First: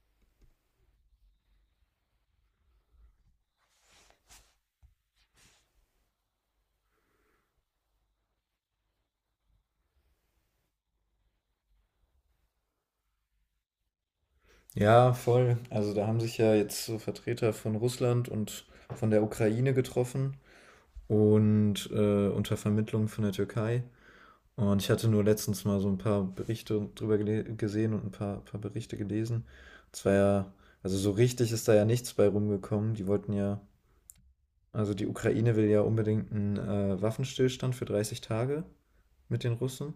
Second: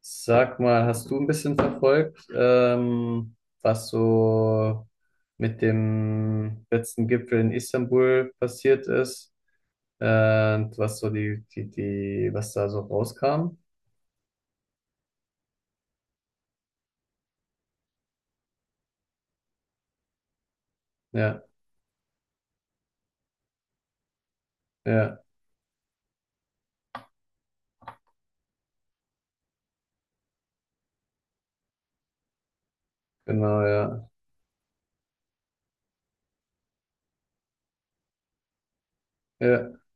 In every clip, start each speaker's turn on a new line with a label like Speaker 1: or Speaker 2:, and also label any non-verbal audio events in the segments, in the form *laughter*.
Speaker 1: Sag mal, hast du ein bisschen verfolgt, was so mit dem letzten Gipfel in Istanbul passiert ist? Und was so was da so rauskam?
Speaker 2: Ja, voll. Also da haben sich ja jetzt so Vertreter von Russland und von der Ukraine getroffen
Speaker 1: Ja,
Speaker 2: und unter Vermittlung von der Türkei. Und ich hatte
Speaker 1: ja,
Speaker 2: nur letztens mal so ein paar Berichte drüber gesehen und ein paar Berichte gelesen. Es war ja, also so richtig ist da ja nichts bei rumgekommen. Die wollten ja,
Speaker 1: genau, ja.
Speaker 2: also die Ukraine will ja unbedingt einen Waffenstillstand für 30 Tage mit den
Speaker 1: Ja,
Speaker 2: Russen.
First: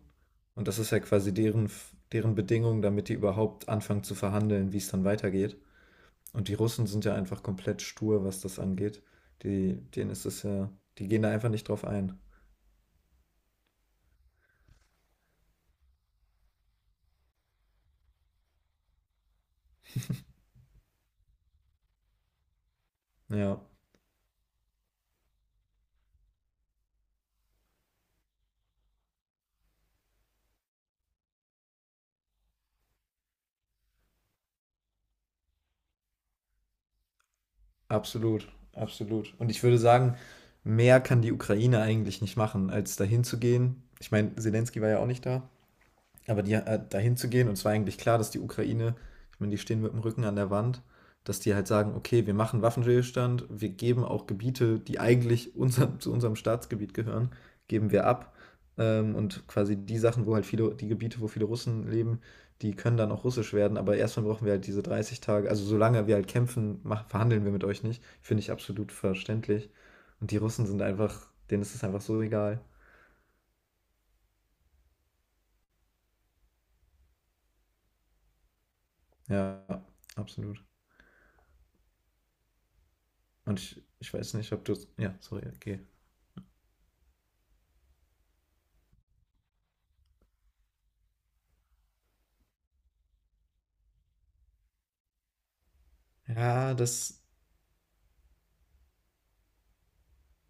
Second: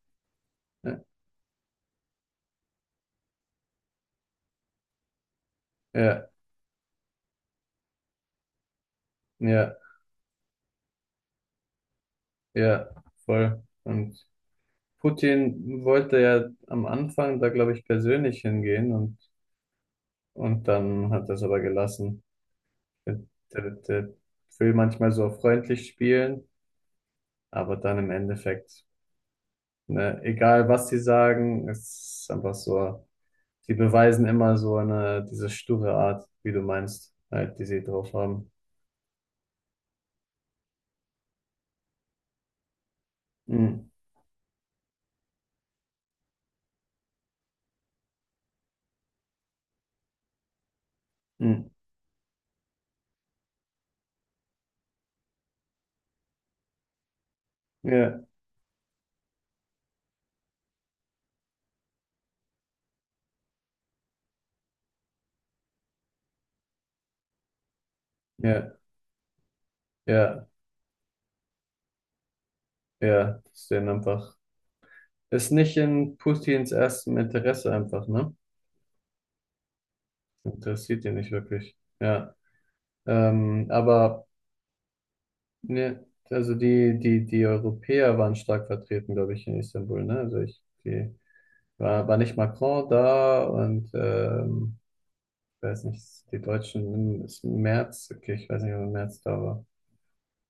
Speaker 2: Und das ist
Speaker 1: ja,
Speaker 2: ja quasi deren Bedingung, damit die überhaupt anfangen zu verhandeln, wie es dann weitergeht.
Speaker 1: ja,
Speaker 2: Und die Russen sind ja einfach komplett stur, was das angeht. Die,
Speaker 1: ja,
Speaker 2: denen ist es ja, die gehen da einfach nicht drauf ein.
Speaker 1: ja, voll. Und Putin wollte ja am Anfang da, glaube ich, persönlich hingehen und dann hat er es aber gelassen. Der,
Speaker 2: Ja,
Speaker 1: der will manchmal so freundlich spielen. Aber dann im Endeffekt, ne, egal was sie sagen, es ist einfach so, sie beweisen immer so eine, diese sture Art, wie du meinst, halt, die sie drauf
Speaker 2: absolut,
Speaker 1: haben.
Speaker 2: absolut. Und ich würde sagen, mehr kann die Ukraine eigentlich nicht machen, als dahin zu gehen.
Speaker 1: Mm,
Speaker 2: Ich meine, Zelensky war ja auch nicht da. Aber die, dahin zu gehen, und es war eigentlich klar, dass die Ukraine, ich meine, die stehen mit dem Rücken an der Wand, dass die halt
Speaker 1: mm,
Speaker 2: sagen, okay, wir machen Waffenstillstand, wir geben auch Gebiete, die eigentlich unser, zu unserem Staatsgebiet gehören, geben wir
Speaker 1: ja,
Speaker 2: ab. Und quasi die Sachen, wo halt viele, die Gebiete, wo viele Russen leben, die können dann auch russisch werden, aber erstmal brauchen wir halt diese 30 Tage, also solange wir halt kämpfen, mach, verhandeln wir mit euch nicht, finde ich
Speaker 1: ja,
Speaker 2: absolut verständlich. Und die
Speaker 1: ja,
Speaker 2: Russen sind einfach, denen ist es einfach so egal.
Speaker 1: ja, das ist denen einfach, ist nicht in Putins erstem Interesse einfach, ne?
Speaker 2: Ja, absolut.
Speaker 1: Interessiert ihn nicht wirklich, ja.
Speaker 2: Und
Speaker 1: Ähm,
Speaker 2: ich
Speaker 1: aber,
Speaker 2: weiß nicht, ob du. Ja, sorry, okay.
Speaker 1: ne, also die Europäer waren stark vertreten, glaube ich, in Istanbul, ne? Also ich, die, war nicht Macron da? Und ich weiß nicht, die
Speaker 2: Ja, das.
Speaker 1: Deutschen, ist Merz, okay, ich weiß nicht, ob Merz da war.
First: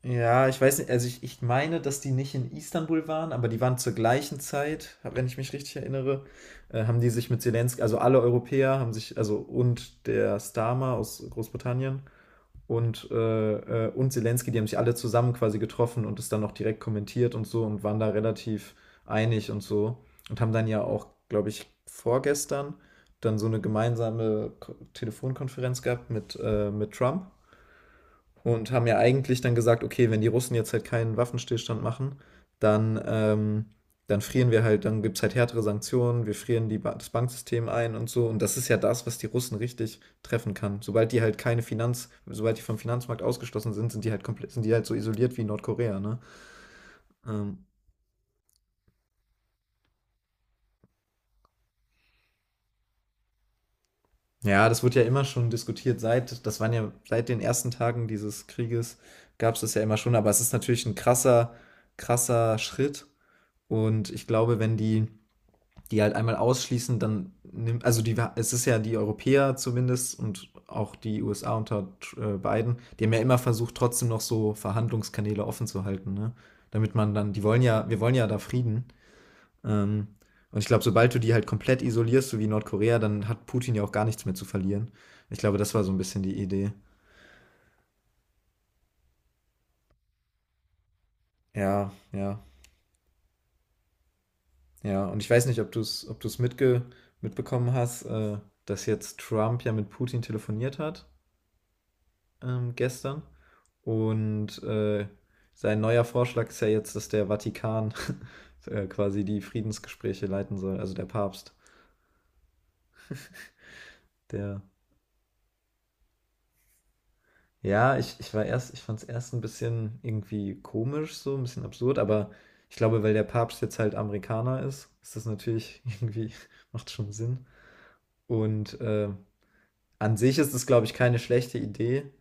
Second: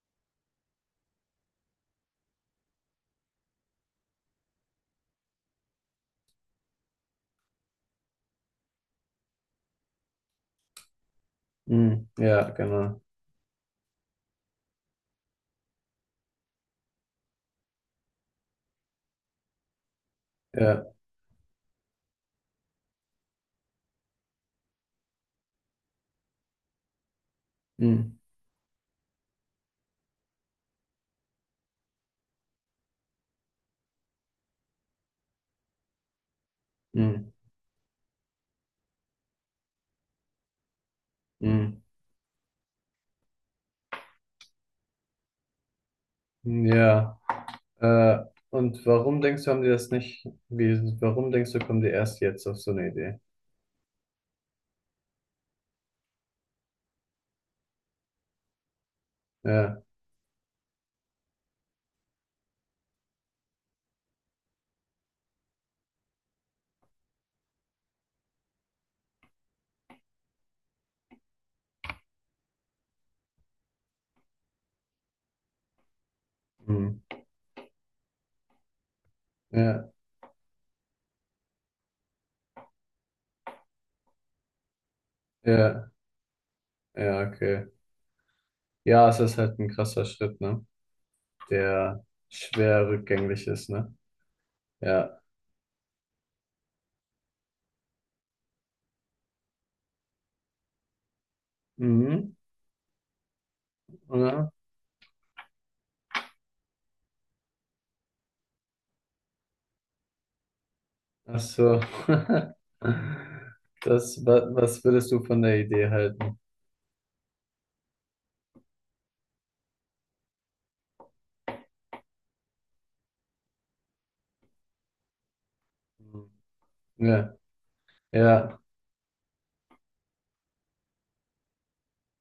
Speaker 2: Ja, ich weiß nicht, also ich meine, dass die nicht in Istanbul waren, aber die waren zur gleichen Zeit, wenn ich mich richtig erinnere, haben die sich mit Zelensky, also alle Europäer haben sich, also und der Starmer aus Großbritannien
Speaker 1: Mm, ja, genau.
Speaker 2: und Zelensky, die haben sich alle zusammen quasi getroffen und es dann noch direkt kommentiert und so und waren da relativ einig und so und haben dann ja
Speaker 1: Ja,
Speaker 2: auch, glaube ich, vorgestern dann so eine gemeinsame Telefonkonferenz gehabt mit Trump
Speaker 1: mm,
Speaker 2: und haben ja eigentlich dann gesagt, okay, wenn die Russen jetzt halt keinen Waffenstillstand machen, dann, dann frieren wir halt, dann gibt es halt härtere Sanktionen, wir frieren die ba das
Speaker 1: mm,
Speaker 2: Banksystem ein und so. Und das ist ja das, was die Russen richtig treffen kann. Sobald die halt keine
Speaker 1: mm.
Speaker 2: Finanz, sobald die vom Finanzmarkt ausgeschlossen sind, sind die halt komplett, sind die halt so isoliert wie Nordkorea, ne?
Speaker 1: Ja,
Speaker 2: Ähm,
Speaker 1: äh, und warum denkst du, haben die das nicht, wie, warum denkst du, kommen die erst jetzt auf so eine Idee?
Speaker 2: ja, das wird ja immer schon diskutiert, seit, das waren ja seit den ersten Tagen dieses Krieges gab es das
Speaker 1: Ja,
Speaker 2: ja immer schon, aber es ist natürlich ein krasser, krasser Schritt. Und ich glaube, wenn die, die halt einmal ausschließen, dann nimmt, also die, es ist ja die Europäer zumindest und auch die USA unter Biden, die haben ja immer versucht, trotzdem noch so Verhandlungskanäle offen zu halten, ne? Damit
Speaker 1: mm,
Speaker 2: man dann, die wollen ja, wir wollen ja da Frieden.
Speaker 1: ja,
Speaker 2: Ähm, und ich glaube, sobald du die halt komplett isolierst, so wie Nordkorea, dann hat Putin ja auch gar nichts mehr zu verlieren. Ich glaube, das war
Speaker 1: ja,
Speaker 2: so ein bisschen die Idee.
Speaker 1: ja, okay. Ja, es ist halt ein krasser Schritt, ne?
Speaker 2: Ja,
Speaker 1: Der
Speaker 2: ja,
Speaker 1: schwer rückgängig ist, ne?
Speaker 2: ja.
Speaker 1: Ja.
Speaker 2: Und ich weiß nicht, ob du es ob du's mitge mitbekommen hast, dass jetzt Trump ja mit Putin telefoniert hat
Speaker 1: Mhm.
Speaker 2: gestern. Und sein neuer Vorschlag ist ja jetzt, dass der Vatikan *laughs* quasi die Friedensgespräche leiten soll, also der
Speaker 1: Ach
Speaker 2: Papst.
Speaker 1: so. *laughs* Das, wa-
Speaker 2: Der,
Speaker 1: was würdest du von der Idee halten?
Speaker 2: ja, ich war erst, ich fand es erst ein bisschen irgendwie komisch, so ein bisschen absurd, aber ich glaube, weil der Papst jetzt halt Amerikaner ist, ist das natürlich *laughs*
Speaker 1: Hm.
Speaker 2: irgendwie, macht schon
Speaker 1: Ja,
Speaker 2: Sinn.
Speaker 1: ja,
Speaker 2: Und an sich ist es, glaube ich, keine schlechte Idee.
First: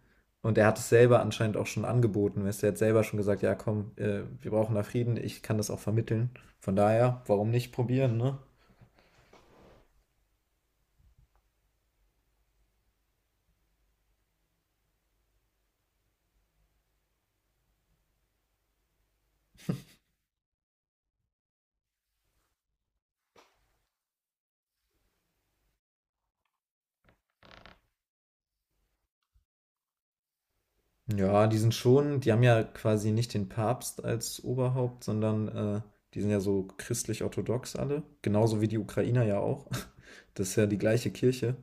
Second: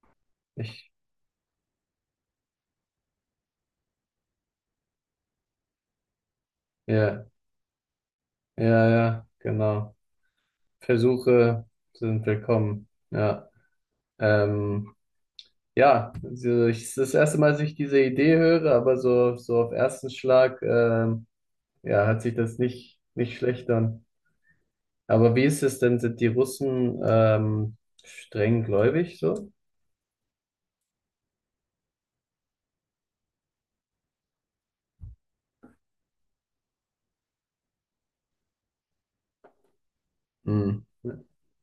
Speaker 2: Und er hat es
Speaker 1: ich,
Speaker 2: selber anscheinend auch schon angeboten. Weißt du, er hat selber schon gesagt, ja komm, wir brauchen da Frieden, ich kann das auch vermitteln. Von daher,
Speaker 1: ja,
Speaker 2: warum nicht probieren, ne?
Speaker 1: ja, ja, genau. Versuche sind willkommen. Ja, ähm, ja, es ist das erste Mal, dass ich diese Idee höre, aber so auf ersten Schlag, ja, hat sich das nicht schlecht an. Aber wie ist es denn? Sind die Russen, streng gläubig so?
Speaker 2: Ja, die sind schon, die haben ja quasi nicht den Papst als Oberhaupt, sondern die sind ja so christlich-orthodox alle. Genauso wie die Ukrainer ja auch. *laughs* Das ist ja die
Speaker 1: Hm.
Speaker 2: gleiche Kirche.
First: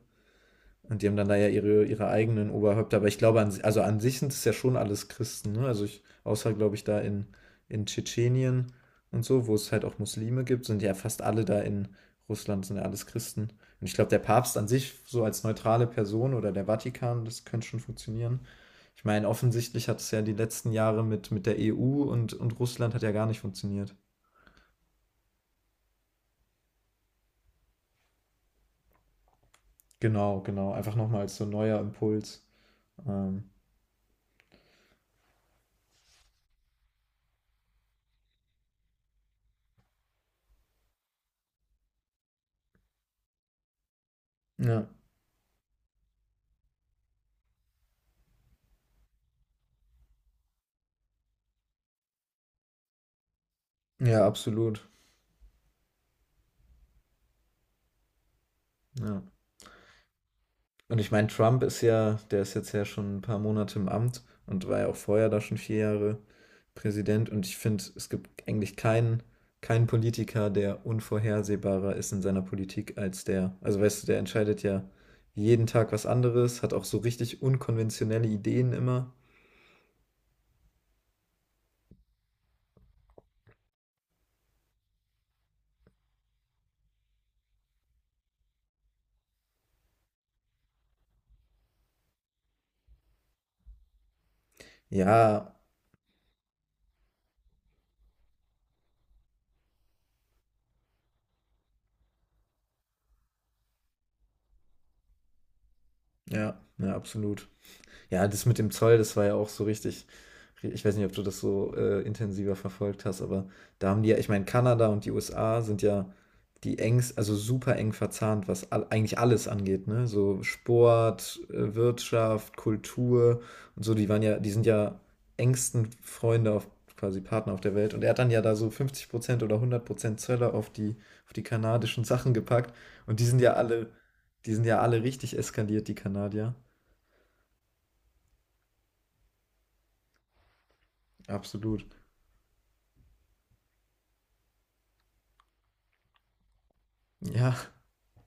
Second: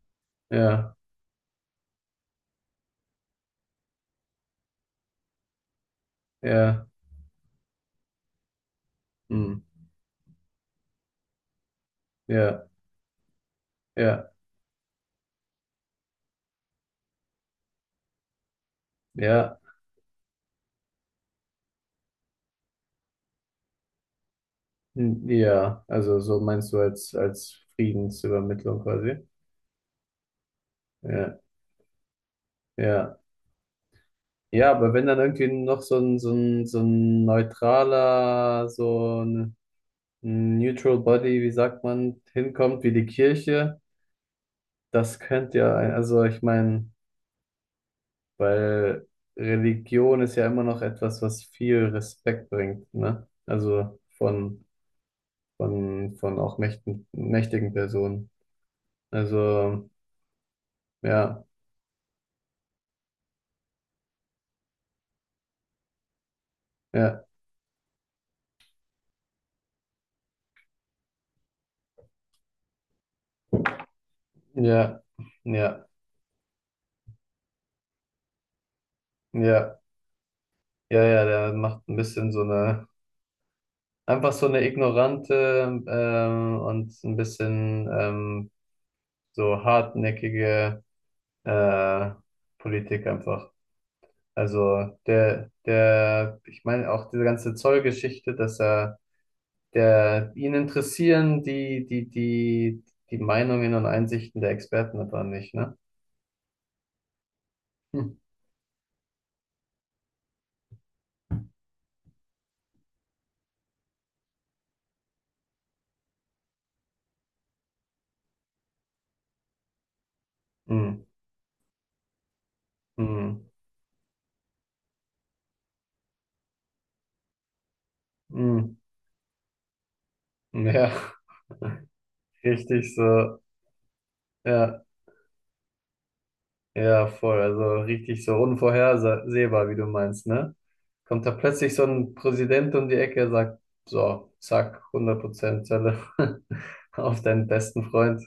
Speaker 1: Ja,
Speaker 2: Und die haben dann da ja ihre eigenen Oberhäupter. Aber ich glaube, an, si, also an sich sind es ja schon alles Christen. Ne? Also ich, außer, glaube ich,
Speaker 1: ja,
Speaker 2: da in Tschetschenien und so,
Speaker 1: hm.
Speaker 2: wo es halt auch Muslime gibt, sind ja fast alle da in Russland,
Speaker 1: Ja.
Speaker 2: sind ja alles Christen. Und ich glaube, der
Speaker 1: Ja,
Speaker 2: Papst an sich, so als neutrale Person oder der Vatikan, das könnte schon funktionieren. Ich meine,
Speaker 1: ja,
Speaker 2: offensichtlich hat es ja die letzten Jahre mit der EU und Russland hat ja gar nicht funktioniert.
Speaker 1: ja, also so meinst du als, Friedensübermittlung quasi.
Speaker 2: Genau, genau. Einfach nochmal als
Speaker 1: Ja,
Speaker 2: so ein neuer Impuls.
Speaker 1: ja.
Speaker 2: Ähm,
Speaker 1: Ja, aber wenn dann irgendwie noch so ein neutraler, so ein Neutral Body, wie sagt man, hinkommt, wie die Kirche,
Speaker 2: ja.
Speaker 1: das könnte ja, also ich meine, weil Religion ist ja immer noch etwas, was viel Respekt bringt, ne? Also
Speaker 2: Ja,
Speaker 1: von,
Speaker 2: absolut.
Speaker 1: von auch mächtigen, mächtigen Personen.
Speaker 2: Ja.
Speaker 1: Also,
Speaker 2: Und ich meine,
Speaker 1: ja.
Speaker 2: Trump ist ja, der ist jetzt ja schon ein paar Monate im Amt und war ja auch vorher da schon 4 Jahre
Speaker 1: Ja,
Speaker 2: Präsident. Und ich finde, es gibt eigentlich keinen, keinen Politiker, der unvorhersehbarer ist in seiner Politik als der. Also weißt du, der entscheidet ja
Speaker 1: ja,
Speaker 2: jeden
Speaker 1: ja,
Speaker 2: Tag was anderes, hat auch so richtig unkonventionelle Ideen immer.
Speaker 1: ja, ja, ja, der macht ein bisschen so eine, einfach so eine ignorante und ein bisschen so hartnäckige äh, Politik einfach. Also
Speaker 2: Ja,
Speaker 1: ich meine auch diese ganze Zollgeschichte, ihn interessieren die Meinungen und Einsichten der Experten aber nicht, ne?
Speaker 2: ja, ja, absolut.
Speaker 1: Hm.
Speaker 2: Ja, das mit dem Zoll, das war ja auch so richtig. Ich weiß nicht, ob du das so intensiver verfolgt hast, aber da haben die ja, ich meine, Kanada und die USA sind ja die engst, also super eng verzahnt, was all, eigentlich alles angeht, ne? So
Speaker 1: Hm.
Speaker 2: Sport, Wirtschaft, Kultur
Speaker 1: Hm.
Speaker 2: und so, die waren ja, die sind ja engsten Freunde auf quasi Partner auf der Welt. Und er hat dann ja da
Speaker 1: Hm.
Speaker 2: so 50% oder 100% Zölle
Speaker 1: Ja,
Speaker 2: auf die kanadischen Sachen
Speaker 1: *laughs*
Speaker 2: gepackt.
Speaker 1: richtig
Speaker 2: Und die
Speaker 1: so,
Speaker 2: sind ja alle, die sind ja
Speaker 1: ja.
Speaker 2: alle richtig eskaliert, die Kanadier.
Speaker 1: Ja, voll. Also richtig so unvorhersehbar, wie du meinst, ne? Kommt da plötzlich so
Speaker 2: Absolut.
Speaker 1: ein Präsident um die Ecke, sagt, so, zack, 100% Zelle *laughs* auf deinen
Speaker 2: Ja,
Speaker 1: besten Freund.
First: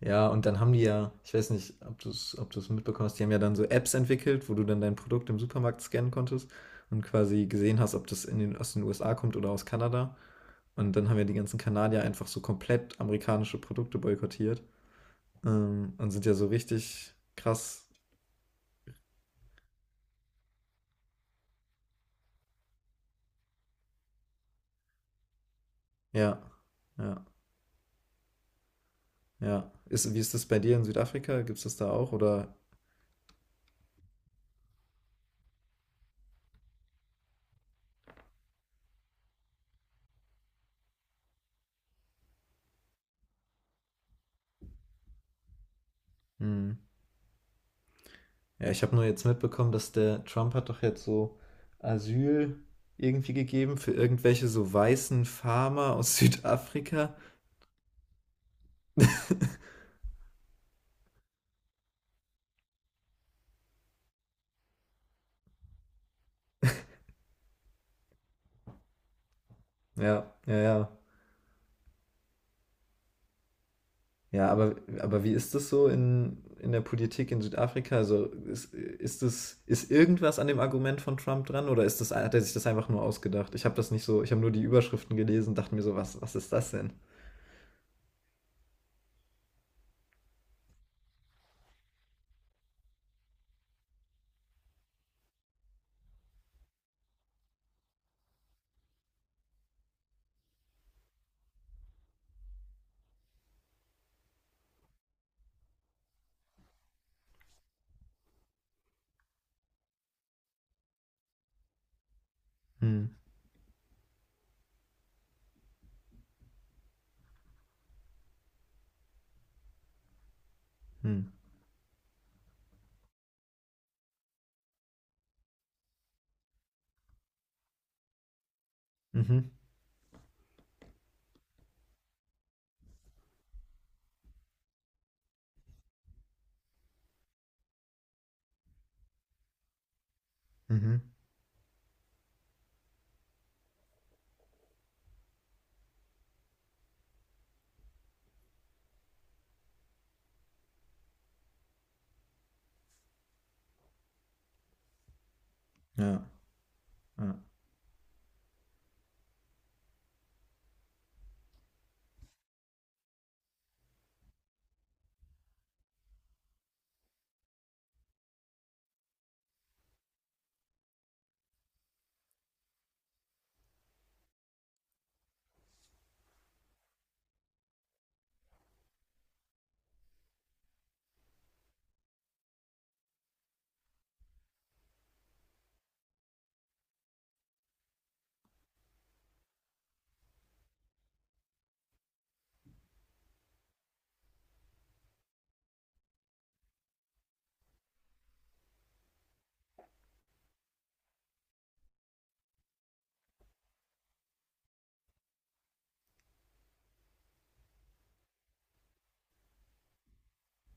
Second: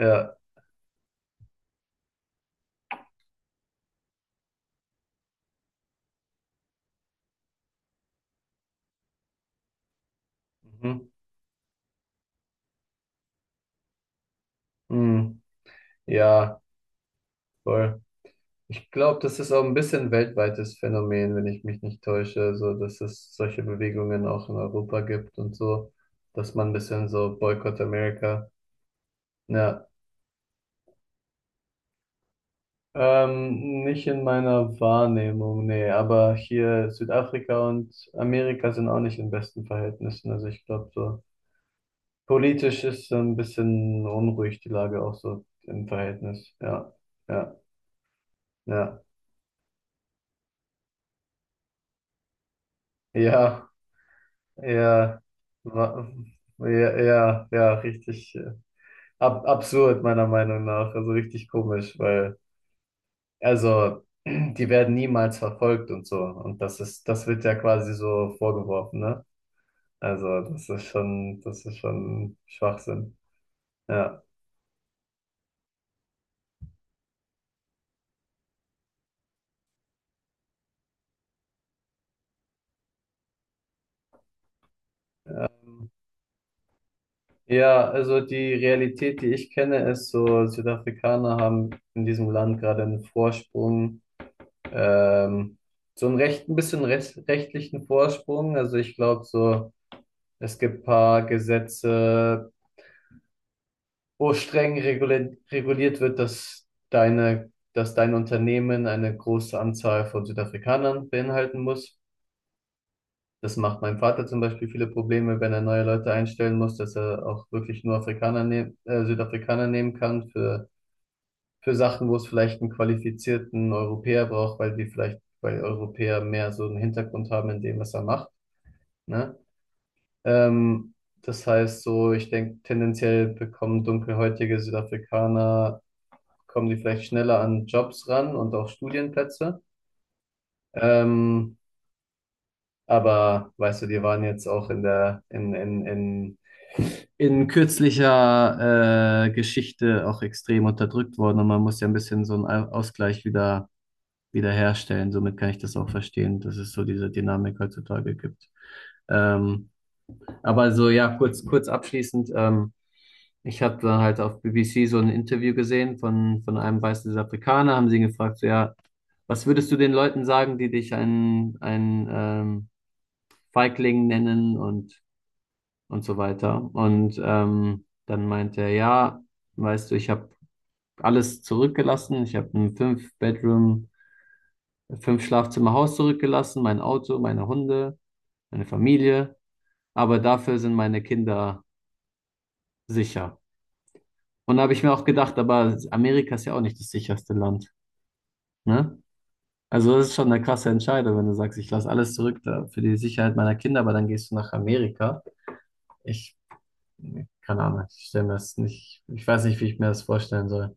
Speaker 2: ja, und dann haben die ja, ich weiß nicht, ob du es ob du's mitbekommen hast, die haben ja dann so Apps entwickelt, wo du dann dein Produkt im Supermarkt scannen konntest und quasi gesehen hast, ob das in den, aus den USA kommt oder aus Kanada. Und dann
Speaker 1: Mhm.
Speaker 2: haben ja die ganzen Kanadier einfach so komplett amerikanische Produkte boykottiert
Speaker 1: Mhm.
Speaker 2: und sind ja so
Speaker 1: Ja,
Speaker 2: richtig krass.
Speaker 1: voll. Ich glaube, das ist auch ein bisschen ein weltweites Phänomen, wenn ich mich nicht täusche, so dass es solche Bewegungen auch in Europa gibt und so,
Speaker 2: Ja,
Speaker 1: dass man ein bisschen
Speaker 2: ja,
Speaker 1: so Boykott America.
Speaker 2: ja.
Speaker 1: Ja.
Speaker 2: Ist, wie ist das bei dir in Südafrika? Gibt es das da auch? Oder?
Speaker 1: Nicht in meiner Wahrnehmung, nee, aber hier Südafrika und Amerika sind auch nicht in besten Verhältnissen. Also ich glaube, so politisch ist so ein bisschen unruhig die Lage auch so im Verhältnis.
Speaker 2: Hm?
Speaker 1: Ja, ja,
Speaker 2: Ja, ich habe
Speaker 1: ja,
Speaker 2: nur jetzt mitbekommen, dass der Trump hat doch jetzt so Asyl irgendwie
Speaker 1: ja,
Speaker 2: gegeben für irgendwelche so
Speaker 1: ja,
Speaker 2: weißen Farmer
Speaker 1: wa-
Speaker 2: aus *laughs*
Speaker 1: ja,
Speaker 2: Südafrika.
Speaker 1: ja, ja, richtig ab absurd meiner Meinung nach. Also richtig komisch, weil, also, *clears throat* die werden niemals verfolgt und so. Und das wird ja quasi so vorgeworfen, ne?
Speaker 2: Ja,
Speaker 1: Also,
Speaker 2: ja,
Speaker 1: das ist
Speaker 2: ja.
Speaker 1: schon, das ist schon Schwachsinn. Ja.
Speaker 2: Ja, aber wie ist das so in der Politik in Südafrika? Also ist das, ist irgendwas an dem Argument von Trump dran oder ist das, hat er sich das einfach nur ausgedacht? Ich habe das nicht so, ich habe nur die Überschriften gelesen, dachte mir so, was, was ist das denn?
Speaker 1: Ja, also die Realität, die ich kenne, ist so, Südafrikaner haben in diesem Land gerade einen Vorsprung, ähm, so einen recht, ein bisschen recht, rechtlichen Vorsprung. Also ich glaube so, es gibt paar Gesetze, wo streng reguliert wird, dass dass dein Unternehmen eine große Anzahl von Südafrikanern beinhalten muss.
Speaker 2: Hm,
Speaker 1: Das macht meinem Vater zum Beispiel viele Probleme, wenn er neue Leute einstellen muss, dass er auch wirklich nur Südafrikaner nehmen kann für,
Speaker 2: hm,
Speaker 1: für Sachen, wo es vielleicht einen qualifizierten Europäer braucht, weil Europäer mehr so einen Hintergrund haben in dem, was er macht, ne?
Speaker 2: mhm,
Speaker 1: Ähm, das heißt so, ich denke, tendenziell bekommen dunkelhäutige Südafrikaner, kommen die vielleicht schneller an Jobs ran und auch Studienplätze.
Speaker 2: mhm.
Speaker 1: Ähm, aber weißt du, die waren jetzt auch in der, in kürzlicher Geschichte auch extrem unterdrückt worden, und man muss ja ein bisschen so einen Ausgleich wieder herstellen. Somit kann ich das auch
Speaker 2: Ja,
Speaker 1: verstehen, dass es so diese
Speaker 2: ja.
Speaker 1: Dynamik heutzutage gibt. Ähm, aber so, ja, kurz, kurz abschließend, ich habe dann halt auf BBC so ein Interview gesehen von einem weißen Afrikaner, haben sie ihn gefragt, so, ja, was würdest du den Leuten sagen, die dich einen Feigling nennen und so weiter. Und dann meinte er, ja, weißt du, ich habe alles zurückgelassen. Ich habe ein Fünf-Schlafzimmer-Haus zurückgelassen, mein Auto, meine Hunde, meine Familie. Aber dafür sind meine Kinder sicher. Und da habe ich mir auch gedacht, aber Amerika ist ja auch nicht das sicherste Land, ne? Also das ist schon eine krasse Entscheidung, wenn du sagst, ich lasse alles zurück da für die Sicherheit meiner Kinder, aber dann gehst du nach Amerika. Ich, keine Ahnung, ich stelle mir das nicht, ich weiß nicht, wie ich mir das vorstellen soll.